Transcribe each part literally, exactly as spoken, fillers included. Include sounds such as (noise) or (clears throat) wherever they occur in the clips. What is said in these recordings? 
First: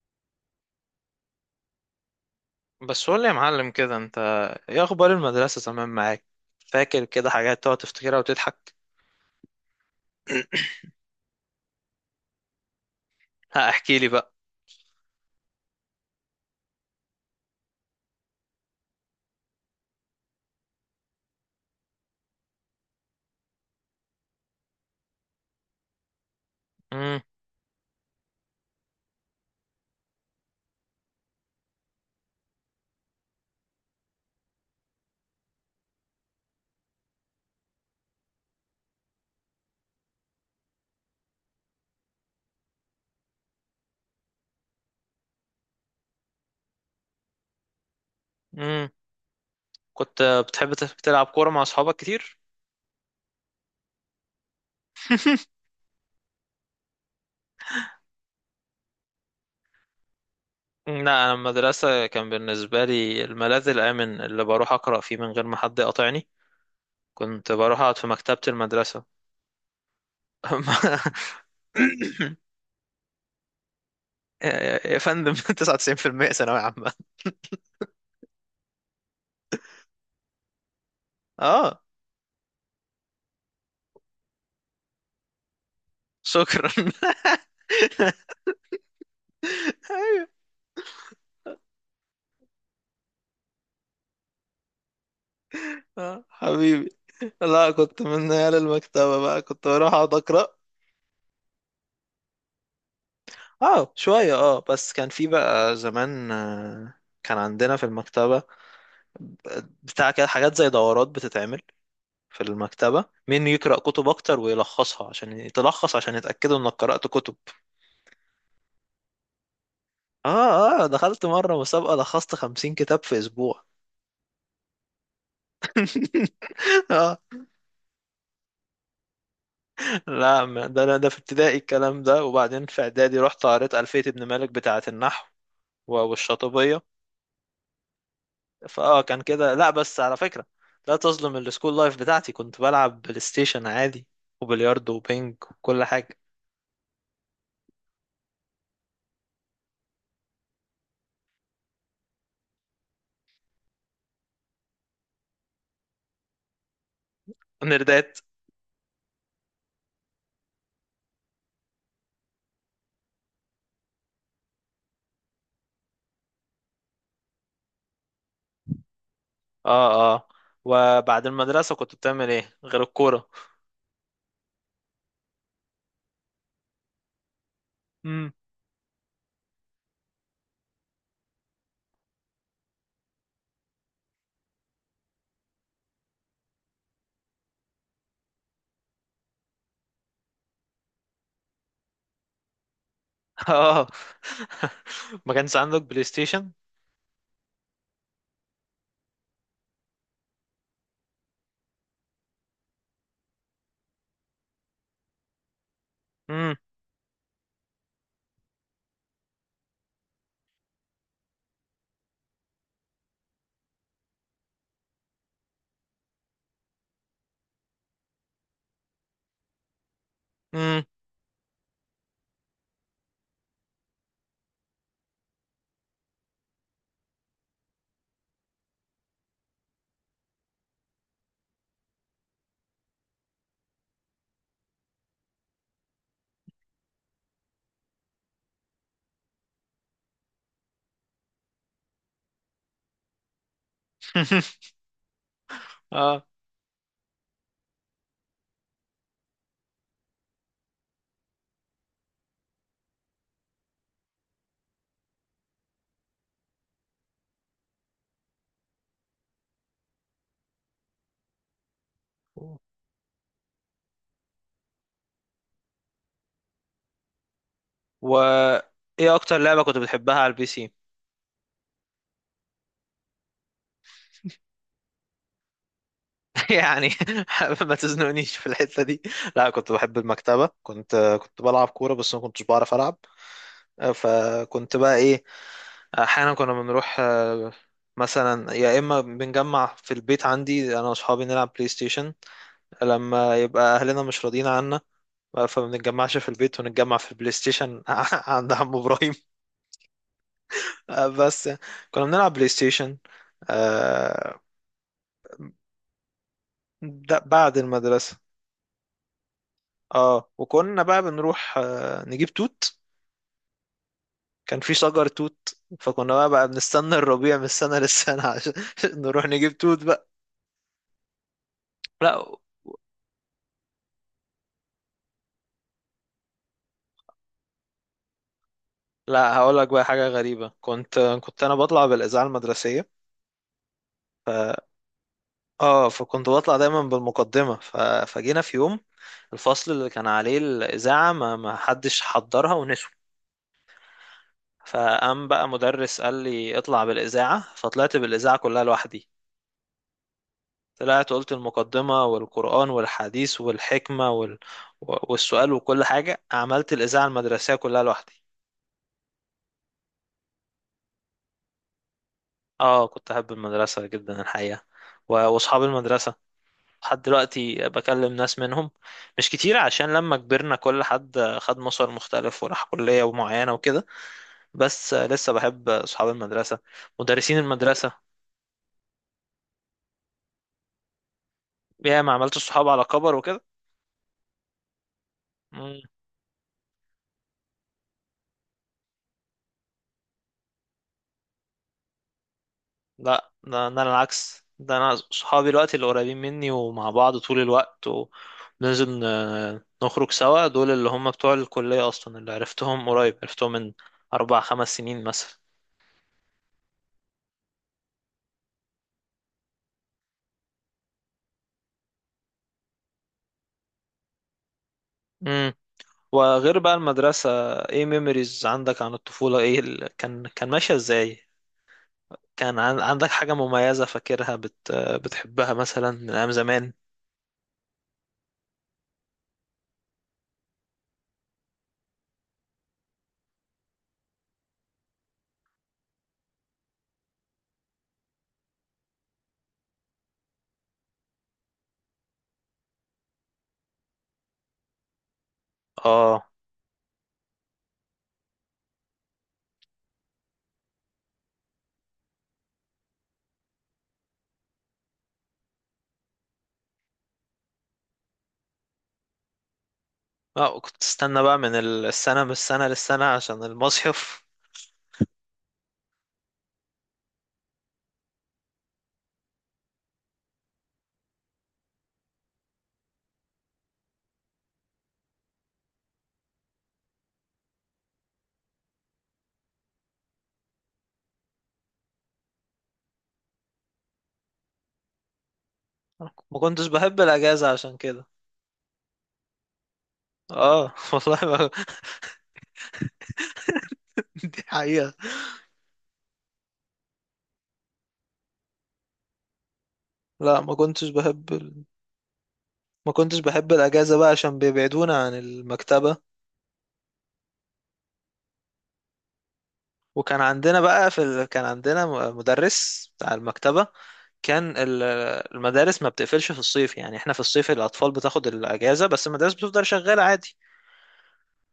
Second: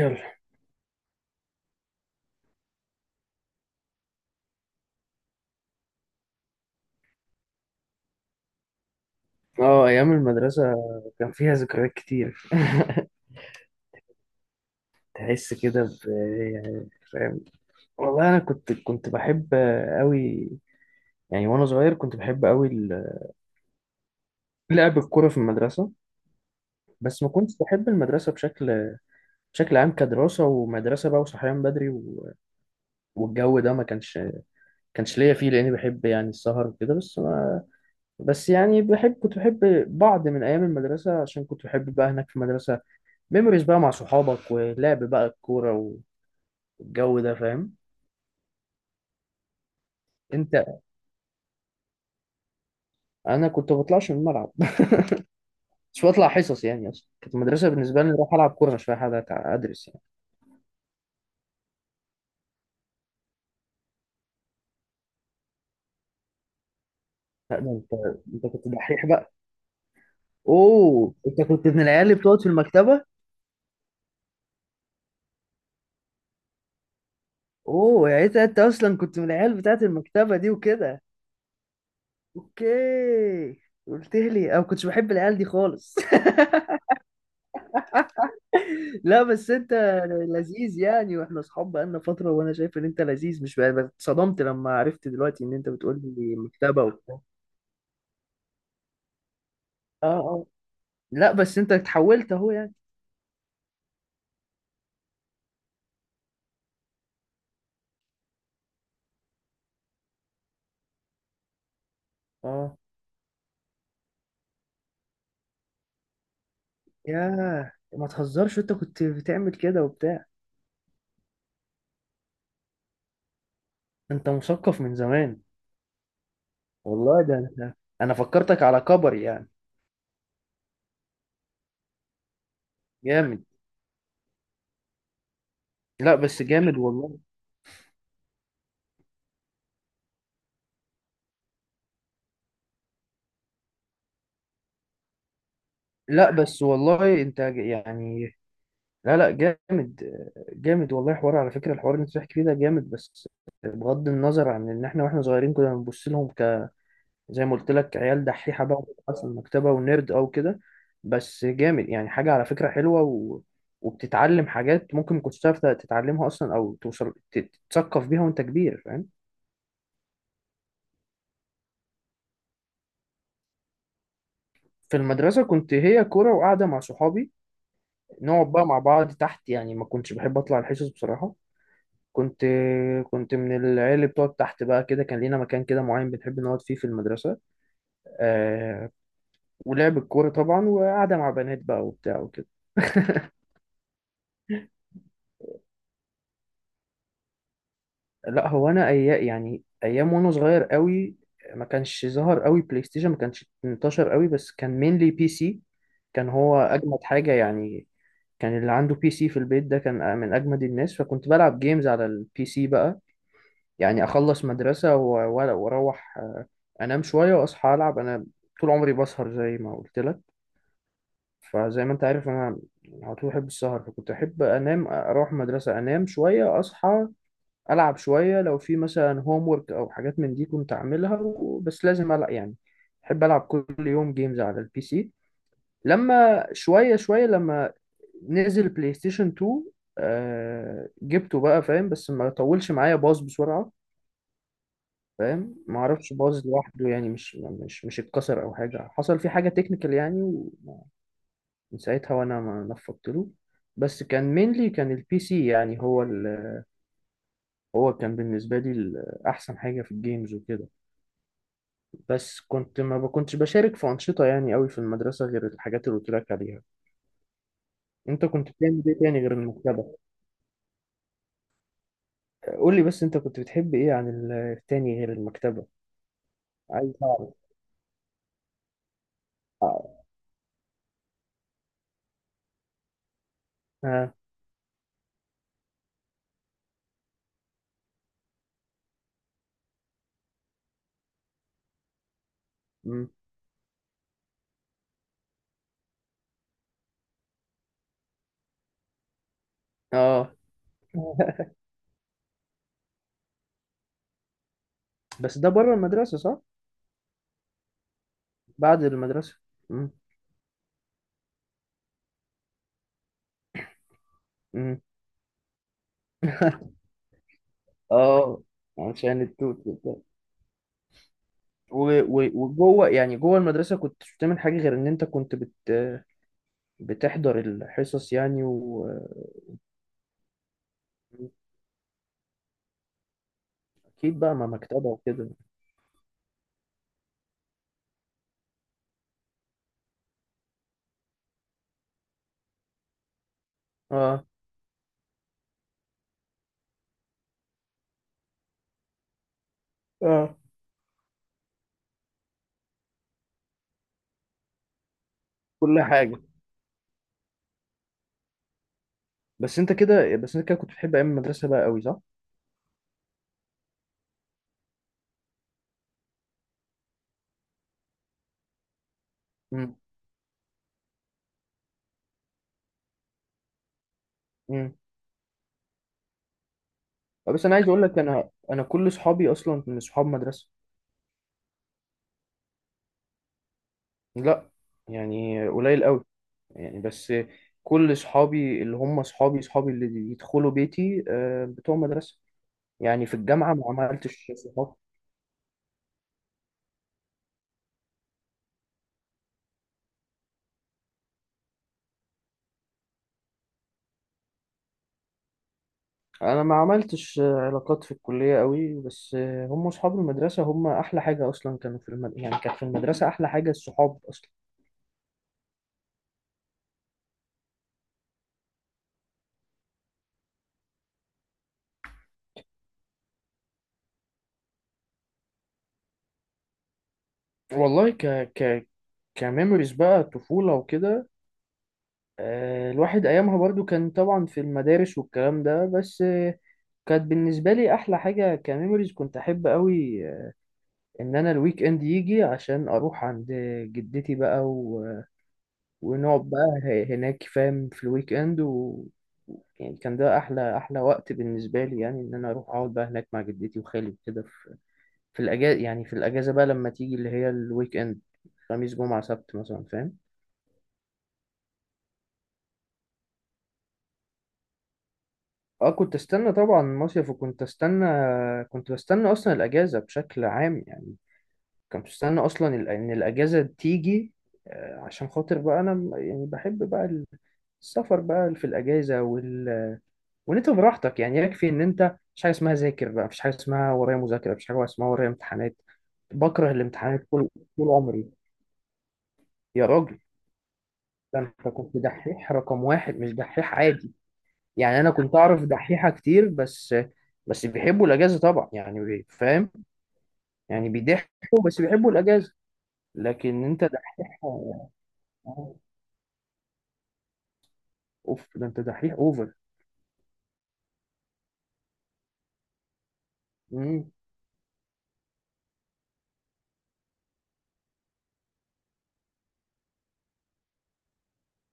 يلا. بس قول لي يا معلم كده، انت ايه اخبار المدرسة زمان معاك؟ فاكر كده حاجات تقعد تفتكرها وتضحك؟ اه، ايام المدرسه (clears throat) كان فيها ذكريات كتير. (laughs) ها احكي لي بقى. تحس كده ب، يعني فاهم. والله انا كنت كنت بحب قوي. يعني وانا صغير كنت بحب قوي ال- لعب الكوره في المدرسه. امم. بس ما كنتش بحب المدرسه بشكل بشكل عام، كدراسه ومدرسه بقى، وصحيان بدري و... والجو ده ما كانش كانش ليا فيه، لاني بحب يعني السهر وكده، بس ما... بس يعني بحب كنت بحب بعض من ايام المدرسه، عشان كنت بحب بقى هناك في المدرسه، ميموريز بقى مع صحابك ولعب بقى الكوره، الجو ده فاهم. امم. كنت انت، بتحب تف- تلعب كورة مع اصحابك كتير؟ انا كنت بطلعش من الملعب. (laughs) مش بطلع حصص يعني، اصلا كانت المدرسه بالنسبه لي اروح العب كوره، مش رايح أقعد ادرس يعني. لا، انا المدرسة كان بالنسبة لي الملاذ الامن اللي بروح اقرأ فيه من غير ما حد يقاطعني. كنت لا، ده بروح انت، اقعد في مكتبة انت كنت المدرسة. دحيح بقى. اوه، (laughs) انت كنت من العيال اللي بتقعد في المكتبه. يا يا- يا فندم. (laughs) تسعة وتسعين بالمية ثانوية عامة. اوه يعني انت، انت اصلا كنت من العيال بتاعت المكتبه دي وكده. اه، اوكي. قلت لي انا ما كنتش بحب العيال دي خالص. (laughs) شكرا. (laughs) لا بس انت ايوه. لذيذ يعني، واحنا اصحاب بقالنا فتره وانا شايف ان انت لذيذ، مش بقى- بقى اتصدمت لما عرفت دلوقتي ان انت بتقول آه، لي مكتبه حبيبي. وبتاع. لا كنت من عيال المكتبة بقى، كنت بروح اقعد اه. اقرا. لا بس انت اتحولت اهو يعني. اه شوية، اه بس كان في بقى زمان، آه، كان عندنا في المكتبة بتاع كده حاجات زي دورات بتتعمل في اه. المكتبة، مين يقرأ كتب اكتر ويلخصها، عشان تلخص عشان يتأكدوا انك قرأت كتب. ياه، ما تهزرش، انت كنت بتعمل كده وبتاع؟ اه اه. دخلت مرة مسابقة لخصت خمسين كتاب في اسبوع. انت مثقف من زمان. (laughs) اه. والله، ده انت، انا فكرتك على كبر يعني. لا ما- ده انا، ده في ابتدائي الكلام ده، وبعدين في اعدادي جامد. رحت قريت ألفية ابن مالك بتاعة النحو و- لا بس جامد والشاطبية. والله. فاه كان كده، لا بس على فكرة، لا تظلم السكول لايف بتاعتي، كنت بلعب بلاي ستيشن عادي، وبلياردو وبينج وكل حاجة. لا بس والله انت ج- يعني، لا لا جامد، جامد والله. حوار على فكرة، الحوار اللي انت بتحكي فيه ده جامد، بس بغض النظر عن ان احنا، واحنا صغيرين كنا بنبص لهم زي ما (laughs) قلت لك ونردات. عيال دحيحه بقى، بتبحث عن المكتبه ونيرد او كده. بس جامد يعني، حاجه على فكره حلوه و... وبتتعلم حاجات ممكن ما كنتش تعرف تتعلمها اصلا، او توصل تت- تتثقف بيها وانت كبير، فاهم. اه اه. وبعد المدرسة كنت بتعمل ايه غير الكورة؟ في المدرسه كنت هي كوره وقاعده مع صحابي، امم. نقعد بقى مع بعض تحت يعني، ما كنتش بحب اطلع الحصص بصراحه. كنت كنت من العيال اللي بتقعد تحت بقى كده. كان لينا مكان كده معين بنحب نقعد فيه في المدرسه، آه... ولعب الكوره طبعا، وقاعده مع بنات بقى وبتاع وكده. (laughs) اه. (laughs) ما كانش عندك بلاي ستيشن؟ لا هو انا ايام، يعني ايام وانا صغير قوي ما كانش ظهر قوي بلاي ستيشن، ما كانش انتشر قوي، بس كان مينلي بي سي. كان امم. هو اجمد حاجه يعني. كان اللي عنده بي سي في البيت ده كان من اجمد الناس، فكنت بلعب جيمز على البي سي بقى. يعني اخلص مدرسه و- و- واروح، آه، انام شويه واصحى العب. انا طول عمري بسهر زي ما قلت لك، امم. فزي ما انت عارف انا على طول بحب السهر، فكنت احب انام، اروح مدرسه، انام شويه، اصحى العب شويه. لو في مثلا هوم ورك او حاجات من دي كنت اعملها و- بس لازم العب يعني، بحب العب كل يوم جيمز على البي سي. لما شويه شويه، لما نزل بلاي ستيشن تو، آه جبته بقى، فاهم، بس ما طولش معايا، باظ بسرعه. (laughs) فاهم، ما اعرفش اه. باظ لوحده يعني، مش مش مش اتكسر او حاجه، حصل فيه حاجه تكنيكال يعني، ومن ساعتها وانا ما نفضت له. بس كان مينلي، كان البي سي يعني، هو ال... هو كان بالنسبه لي ال- احسن حاجه في الجيمز وكده. بس كنت ما بكنتش بشارك في أنشطة يعني قوي في المدرسة، غير الحاجات اللي قلت لك عليها. و انت كنت بتعمل ايه ايه تاني غير اكتر لعبة كنت المكتبة؟ بتحبها على البي سي؟ قول لي بس انت كنت بتحب ايه عن ال- التاني غير المكتبة؟ (laughs) يعني عايز اعرف. ما تزنقنيش في الحتة دي. لا، كنت اه. بحب المكتبة، كنت كنت بلعب كورة بس ما كنتش بعرف ألعب. اه. فكنت بقى إيه، أحيانا كنا بنروح، آه، مثلا يا إما بنجمع في البيت عندي أنا وأصحابي نلعب بلاي ستيشن مم. لما يبقى أهلنا مش راضيين عنا، فما بنتجمعش في البيت ونتجمع في البلاي ستيشن (laughs) عند عم إبراهيم. آه. آه، بس (laughs) كنا بنلعب بلاي ستيشن. آه، بس ده بره المدرسة، صح؟ ده بعد المدرسة. بعد المدرسة. مم. اه وكنا بقى بنروح، آه، نجيب توت. كان في مم. شجر توت. فكنا بقى بقى (laughs) بنستنى الربيع من السنة للسنة (laughs) اه، عشان عشان نروح نجيب التوت توت وبتاع. بقى. و- لا، و- وجوه يعني جوه المدرسة كنت بتعمل حاجة غير ان انت كنت بت بتحضر الحصص يعني، لا واكيد هقول لك بقى حاجة غريبة، كنت كنت انا بطلع بالإذاعة المدرسية. بقى مع مكتبة وكده. اه فكنت بطلع دايما بالمقدمة، ف... فجينا في يوم الفصل اللي كان عليه الإذاعة ما ما حدش حضرها ونسوا. اه. فقام بقى مدرس قال لي اطلع بالإذاعة، فطلعت بالإذاعة كلها لوحدي. اه. طلعت قلت المقدمة والقرآن والحديث والحكمة وال... والسؤال كل وكل حاجه. حاجة، عملت الإذاعة المدرسية كلها لوحدي. بس انت كده بس انت كده كنت بتحب ايام المدرسه بقى قوي، صح؟ اه كنت أحب المدرسة جدا الحقيقة، و- وأصحاب المدرسة لحد دلوقتي بكلم ناس منهم، مش كتير امم. عشان لما كبرنا كل حد خد مسار مختلف وراح كلية معينة وكده. امم. بس لسه بحب أصحاب المدرسة، مدرسين بس انا عايز اقول لك، المدرسة. انا انا كل اصحابي اصلا من اصحاب مدرسه. يا ما عملت صحاب على كبر لا، يعني وكده. قليل قوي يعني، بس كل اصحابي اللي هم اصحابي، اصحابي اللي يدخلوا بيتي آه، بتوع مدرسه. يعني في لا، ده الجامعه ما ده انا عملتش العكس، صحاب. ده انا صحابي دلوقتي اللي قريبين مني ومع بعض طول الوقت وبننزل ن- نخرج سوا، دول اللي هم بتوع الكلية اصلا، اللي عرفتهم قريب، عرفتهم من اربع خمس سنين مثلا. انا ما عملتش آه، علاقات في الكليه قوي، بس آه، هم اصحاب المدرسه هم احلى حاجه اصلا. كانوا في المد... يعني كانت في المدرسه احلى حاجه الصحاب اصلا. امم. وغير بقى المدرسة، ايه ميموريز عندك عن الطفولة؟ ايه، ال... كان كان ماشية ازاي؟ كان عن... عندك حاجة مميزة فاكرها، بت... بتحبها مثلا من ايام زمان؟ والله ك ك كميموريز بقى طفولة وكده، آه، الواحد أيامها برضو كان طبعا في المدارس والكلام ده، بس آه، كانت بالنسبة لي أحلى حاجة كميموريز. كنت أحب أوي آه، إن أنا الويك إند يجي عشان أروح عند جدتي بقى و... اه ونقعد بقى ه- هناك، فاهم، في الويك إند و... يعني كان ده أحلى أحلى وقت بالنسبة لي، يعني إن أنا أروح أقعد بقى هناك مع جدتي وخالي كده في، في الأجازة. يعني في الأجازة بقى لما تيجي اللي هي الويك إند، خميس جمعة سبت مثلا، فاهم. اه. كنت تستنى بقى من السنة من السنة للسنة عشان المصيف؟ اه، كنت استنى طبعا مصيف، وكنت استنى، كنت بستنى اصلا الاجازه بشكل عام يعني. كنت بستنى اصلا ال- ان الاجازه تيجي، آه، عشان خاطر بقى انا م- يعني بحب بقى السفر بقى في الاجازه وال... وان انت براحتك يعني، يكفي ان انت مش حاجه اسمها ذاكر بقى، مفيش حاجه اسمها ورايا مذاكره، مفيش حاجه اسمها ورايا امتحانات. ما بكره كنتش بحب الامتحانات، طول الاجازه طول عشان عمري. كده. يا راجل، اه (laughs) والله ده انت ما... كنت دحيح رقم واحد، مش دحيح عادي. دي يعني انا حقيقه. كنت اعرف دحيحه كتير بس، بس بيحبوا الاجازه طبعا يعني، بي- فاهم، لا ما يعني كنتش بحب بيضحكوا بس ال... بيحبوا الاجازه. ما كنتش لكن بحب انت الاجازه بقى دحيح عشان آه، بيبعدونا عن المكتبه. اوف، ده انت دحيح اوفر. وكان عندنا بقى في ال... كان عندنا م- مدرس بتاع المكتبه، امم. كان ال- المدارس ما بتقفلش في الصيف، يعني احنا في الصيف الاطفال بتاخد الاجازه بس المدارس بتفضل شغاله عادي،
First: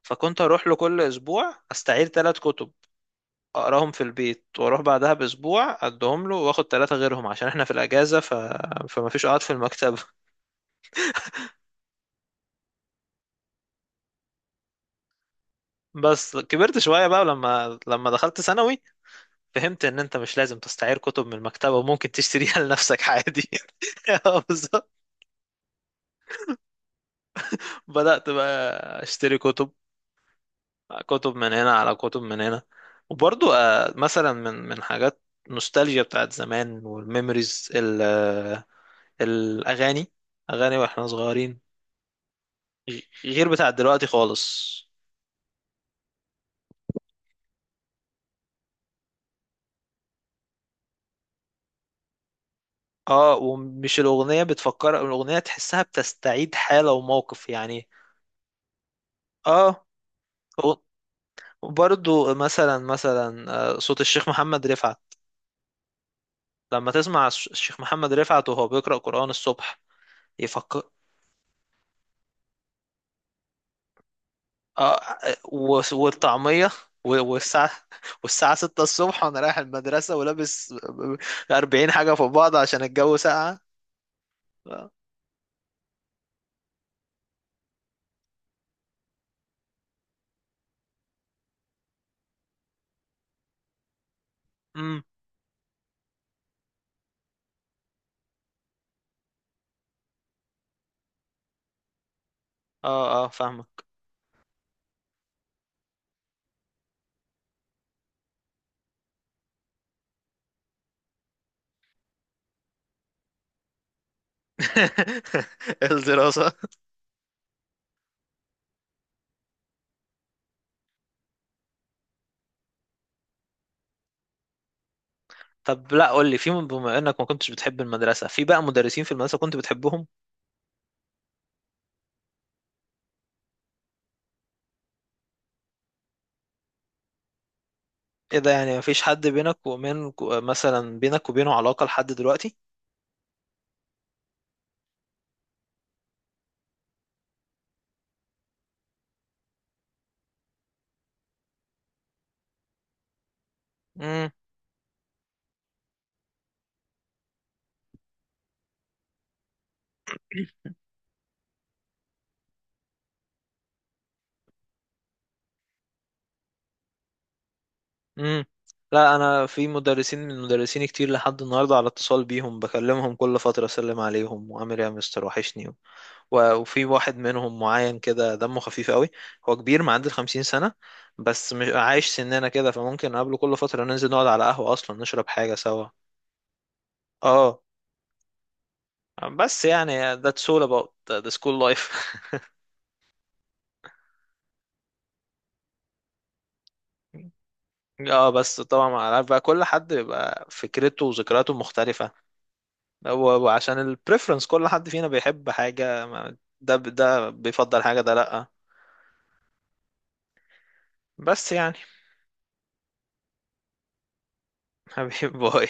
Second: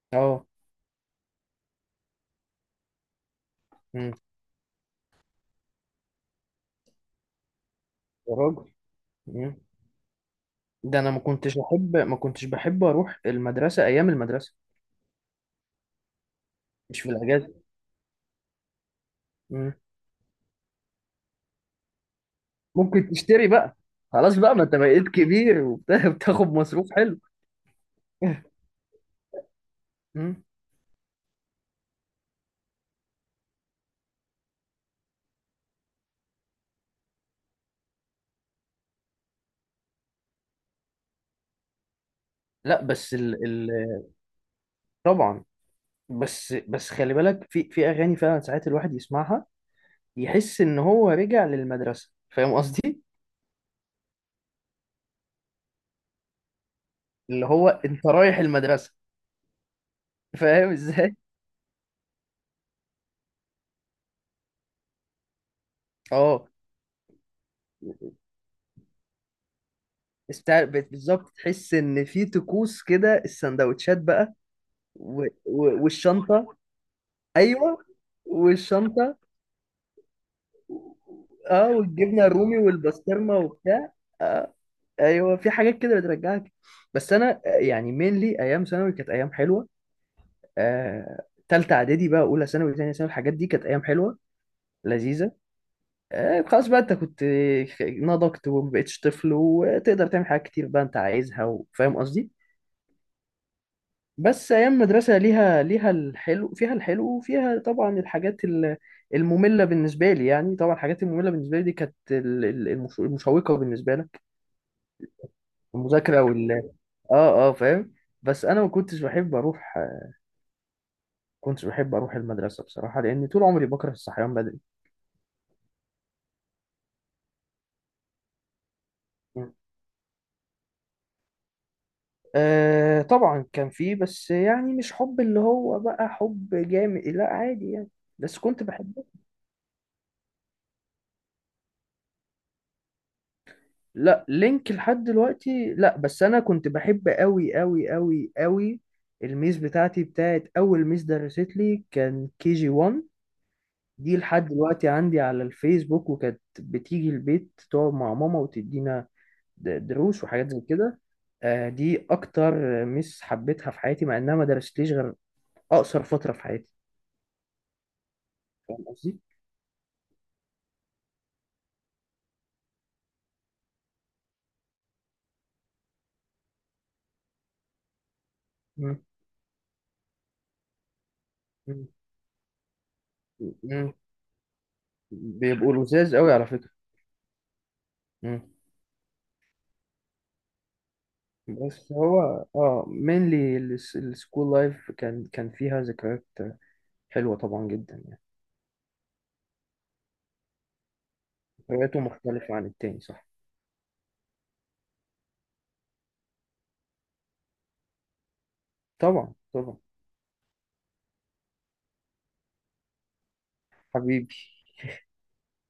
فكنت اه. اروح له كل اسبوع استعير ثلاث كتب، اقراهم في امم. البيت واروح بعدها باسبوع ادهم له واخد ثلاثه غيرهم عشان احنا في الاجازه، ف... يا راجل. فما فيش قعد في امم. المكتبه. ده انا ما كنتش احب ما كنتش بحب اروح المدرسه ايام المدرسه، بس كبرت مش شوية في بقى الاجازه. لما لما دخلت ثانوي امم. فهمت ان انت مش لازم تستعير كتب من المكتبة وممكن تشتريها (laughs) ممكن لنفسك تشتري عادي. بقى. (laughs) خلاص آه، بقى، ما انت بالظبط. بقيت كبير وبتاخد (laughs) مصروف حلو. بدأت بقى (laughs) اشتري كتب، امم. كتب من هنا على كتب من هنا. وبرضو آه، مثلا من من حاجات نوستالجيا بتاعت زمان والميموريز، ال- آه، الاغاني، اغاني واحنا صغيرين لا غ- بس ال... غير ال... بتاعت دلوقتي خالص. طبعا. بس بس خلي بالك، في في اغاني فعلا ساعات الواحد يسمعها يحس ان هو رجع للمدرسه، فاهم قصدي، اه، ومش الاغنية بتفكر، الاغنية تحسها بتستعيد حالة اللي وموقف هو يعني. انت رايح المدرسه. اه (laughs) فاهم ازاي. وبرضو مثلا مثلا آه، صوت الشيخ محمد رفعت، اه، لما تسمع الش- الشيخ محمد رفعت وهو بيقرأ قرآن الصبح استع- يفكر. بت- بالظبط، تحس ان في طقوس كده، السندوتشات بقى آه و... آه، و- و... والشنطه. والطعمية و- والساعة، ايوه، (laughs) والساعة ستة والشنطه. الصبح وأنا رايح المدرسة ولابس اه، أربعين حاجة في والجبنه بعض الرومي عشان الجو والبسطرمه ساقعة. وبتاع. آه. آه، ايوه في حاجات كده بترجعك. بس انا آه، يعني مينلي ايام ثانوي كانت ايام حلوه. آه، تالتة إعدادي بقى، أولى ثانوي، تانية ثانوي، الحاجات دي كانت أيام حلوة أمم. لذيذة. آه، خلاص بقى، أنت كنت نضجت ومبقتش طفل، وتقدر تعمل حاجات كتير بقى أنت عايزها، وفاهم قصدي. اه اه فاهمك. بس أيام مدرسة ليها، ليها الحلو فيها الحلو وفيها طبعا الحاجات ال- المملة بالنسبة لي يعني. طبعا الحاجات المملة بالنسبة لي دي كانت ال- ال- المش- المشوقة بالنسبة لك، (laughs) المذاكرة الدراسة. وال، آه آه فاهم. بس أنا ما كنتش بحب أروح، كنتش بحب أروح المدرسة بصراحة، لأن طول عمري بكره الصحيان بدري. طب لا قول لي، في بما إنك ما كنتش بتحب المدرسة، في بقى مدرسين في المدرسة كنت بتحبهم؟ آه طبعا كان فيه، بس يعني مش حب اللي هو بقى حب جامد، لا عادي يعني، بس ايه ده؟ كنت يعني مفيش بحبه. حد بينك ومن مثلا بينك وبينه علاقة لحد دلوقتي؟ لا، لينك لحد دلوقتي؟ لا، بس انا كنت بحب قوي قوي قوي قوي الميس بتاعتي، بتاعت اول ميس درست لي، كان كي جي واحد. دي امم. لحد دلوقتي عندي على الفيسبوك، وكانت بتيجي البيت تقعد مع ماما وتدينا د- دروس وحاجات زي كده. آه، دي اكتر ميس حبيتها في حياتي، مع انها ما درستليش غير اقصر فترة في حياتي، امم. فاهم لا قصدي؟ انا في مدرسين من مدرسين كتير لحد النهارده على اتصال بيهم، بكلمهم كل فترة اسلم عليهم وعامل ايه يا مستر وحشني. و- وفي واحد منهم معين كده دمه خفيف قوي، هو كبير، معدي ال خمسين سنة، بس مش مم. عايش سننا كده، فممكن نقابله كل فترة مم. ننزل نقعد على قهوة اصلا نشرب حاجة بيبقوا سوا. لذاذ قوي على فكرة. اه، مم. بس يعني that's all about the school life. بس هو، اه مينلي السكول لايف كان، كان فيها ذكريات (laughs) حلوة طبعا جدا يعني. اه، بس طبعا ما عارف بقى، كل حد بيبقى فكرته وذكرياته ذكرياته مختلفة. مختلفة عن التاني، صح. هو عشان البريفرنس كل حد فينا بيحب حاجة، ما- ده ده بيفضل حاجة، ده لأ. طبعا، طبعا. بس يعني، حبيبي. حبيب (laughs) باي